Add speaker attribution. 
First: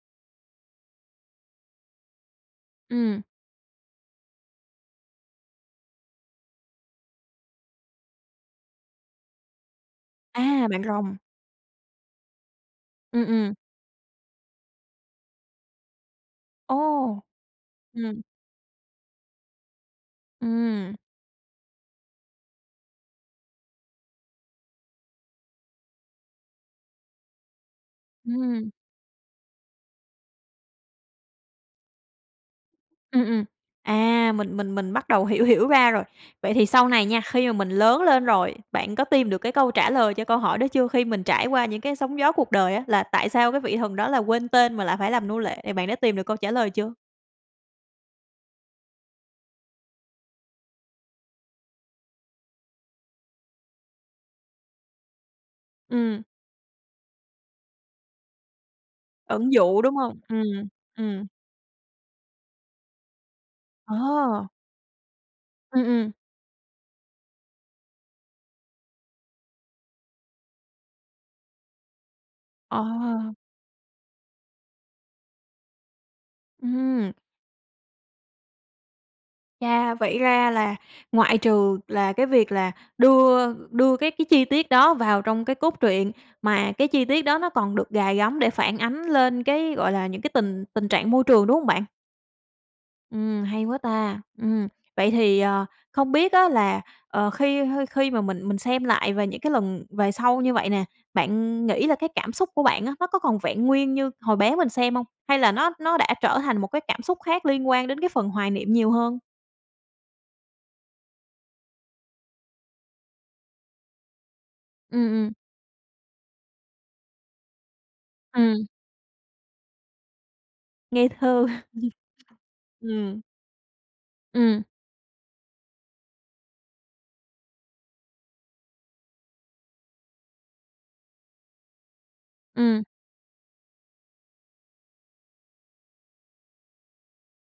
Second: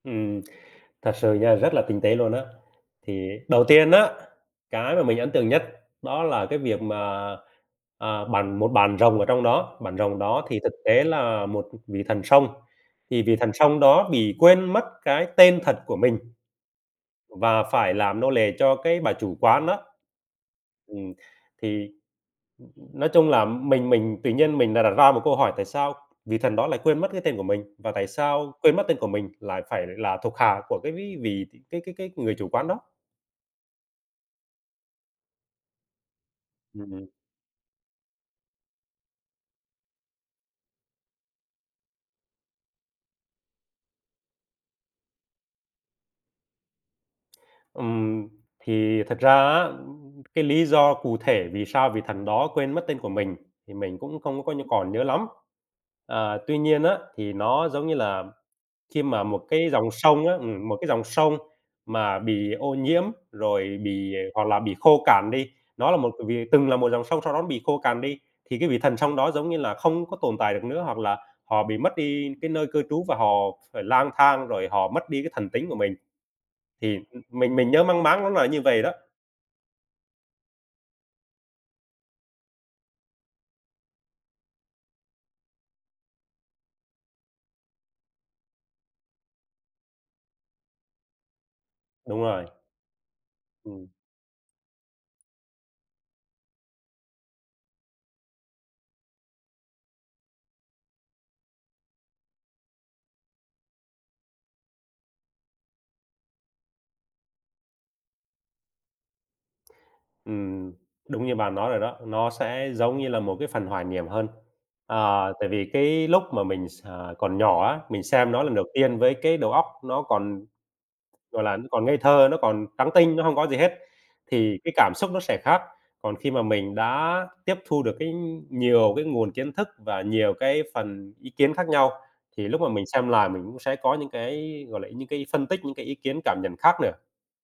Speaker 1: Ừm, thật sự nha, rất là tinh tế luôn á.
Speaker 2: Ừm.
Speaker 1: Thì đầu tiên á, cái mà mình ấn tượng nhất đó là cái việc mà, à, bạn một bạn rồng ở trong đó, bạn rồng đó thì
Speaker 2: A,
Speaker 1: thực
Speaker 2: bạn
Speaker 1: tế
Speaker 2: rồng.
Speaker 1: là một, ừm, vị thần sông, thì
Speaker 2: Ừm,
Speaker 1: vị
Speaker 2: ừm.
Speaker 1: thần sông đó bị quên mất cái tên thật của mình,
Speaker 2: Ồ!
Speaker 1: và phải làm
Speaker 2: Ừm.
Speaker 1: nô lệ cho cái bà chủ quán á.
Speaker 2: Ừm.
Speaker 1: Ừm, thì, ưm, ưm, nói chung là mình mình tự nhiên mình đã đặt ra một câu hỏi: "Tại sao vị thần đó lại quên mất cái tên của mình? Và tại sao
Speaker 2: Ừm.
Speaker 1: quên mất tên của mình lại phải là thuộc hạ của cái ví vị cái cái cái người chủ quán đó?"
Speaker 2: Ừm, ừm. À, mình mình mình bắt đầu hiểu hiểu ra rồi. Vậy thì
Speaker 1: Ừm,
Speaker 2: sau này
Speaker 1: ừm.
Speaker 2: nha, khi mà mình lớn lên rồi, bạn có tìm được cái câu trả lời cho câu hỏi đó chưa? Khi mình trải qua những cái sóng gió cuộc đời á, là tại sao cái vị thần đó là quên tên mà lại phải làm nô lệ, bạn đã tìm được câu trả lời chưa?
Speaker 1: Ừm, thì thật ra á, ưm, cái lý do cụ thể vì sao vị thần đó quên mất tên của mình thì mình cũng không có nh có còn nhớ lắm.
Speaker 2: Ừm.
Speaker 1: À, tuy nhiên á, thì nó giống như là khi mà một
Speaker 2: Ẩn
Speaker 1: cái
Speaker 2: dụ,
Speaker 1: dòng
Speaker 2: đúng hông?
Speaker 1: sông á
Speaker 2: Ừm,
Speaker 1: ừm, một cái dòng
Speaker 2: ừm.
Speaker 1: sông mà bị ô nhiễm rồi bị, à
Speaker 2: Ờ.
Speaker 1: hoặc là bị khô cạn đi,
Speaker 2: Ừm,
Speaker 1: nó là
Speaker 2: ừm.
Speaker 1: một vị từng là một dòng sông sau đó nó bị khô cằn đi, thì cái vị thần sông đó, giống như là, không có tồn tại được nữa, hoặc là họ bị mất đi cái nơi cư trú và họ
Speaker 2: Ờ.
Speaker 1: phải lang thang rồi họ mất đi cái thần tính của mình. Thì,
Speaker 2: Ừm.
Speaker 1: ừm, mình mình nhớ mang máng nó là như vậy đó.
Speaker 2: Chà! Vậy ra là ngoại trừ là cái việc là đưa đưa các cái chi tiết đó vào trong cái cốt truyện, mà cái chi tiết đó nó còn được gài gắm để phản ánh lên cái, gọi là, những cái tình tình trạng môi trường, đúng hông bạn?
Speaker 1: Đúng rồi.
Speaker 2: Ừm, hay quá
Speaker 1: Ừm.
Speaker 2: ta! Ừm, vậy thì, ờ, không biết á là, ờ, khi hơi khi mà mình mình xem lại về những cái lần về sau như vậy nè, bạn nghĩ là cái cảm xúc của bạn á, nó có còn vẹn nguyên như hồi bé mình xem hông? Hay là nó nó đã trở thành một cái cảm xúc khác liên quan đến cái phần hoài niệm nhiều hơn?
Speaker 1: Ừm, đúng như bạn nói rồi đó, nó sẽ giống như là một cái phần hoài niệm hơn.
Speaker 2: Ừm,
Speaker 1: À,
Speaker 2: ừm.
Speaker 1: tại vì cái lúc mà mình x à, còn nhỏ á, mình xem nó lần đầu
Speaker 2: Ừm.
Speaker 1: tiên với cái đầu óc nó còn,
Speaker 2: Ngây
Speaker 1: gọi
Speaker 2: thơ.
Speaker 1: là, nó còn ngây thơ, nó còn trắng tinh,
Speaker 2: Ừm.
Speaker 1: nó hông có gì hết, thì
Speaker 2: Ừm.
Speaker 1: cái cảm xúc nó sẽ khác. Còn khi mà mình đã tiếp thu được cái nhiều cái nguồn kiến thức và nhiều cái phần ý kiến khác nhau, thì lúc mà
Speaker 2: Ừm.
Speaker 1: mình xem lại mình cũng sẽ có những cái, gọi là, những cái phân tích, những cái ý kiến, cảm nhận khác nữa.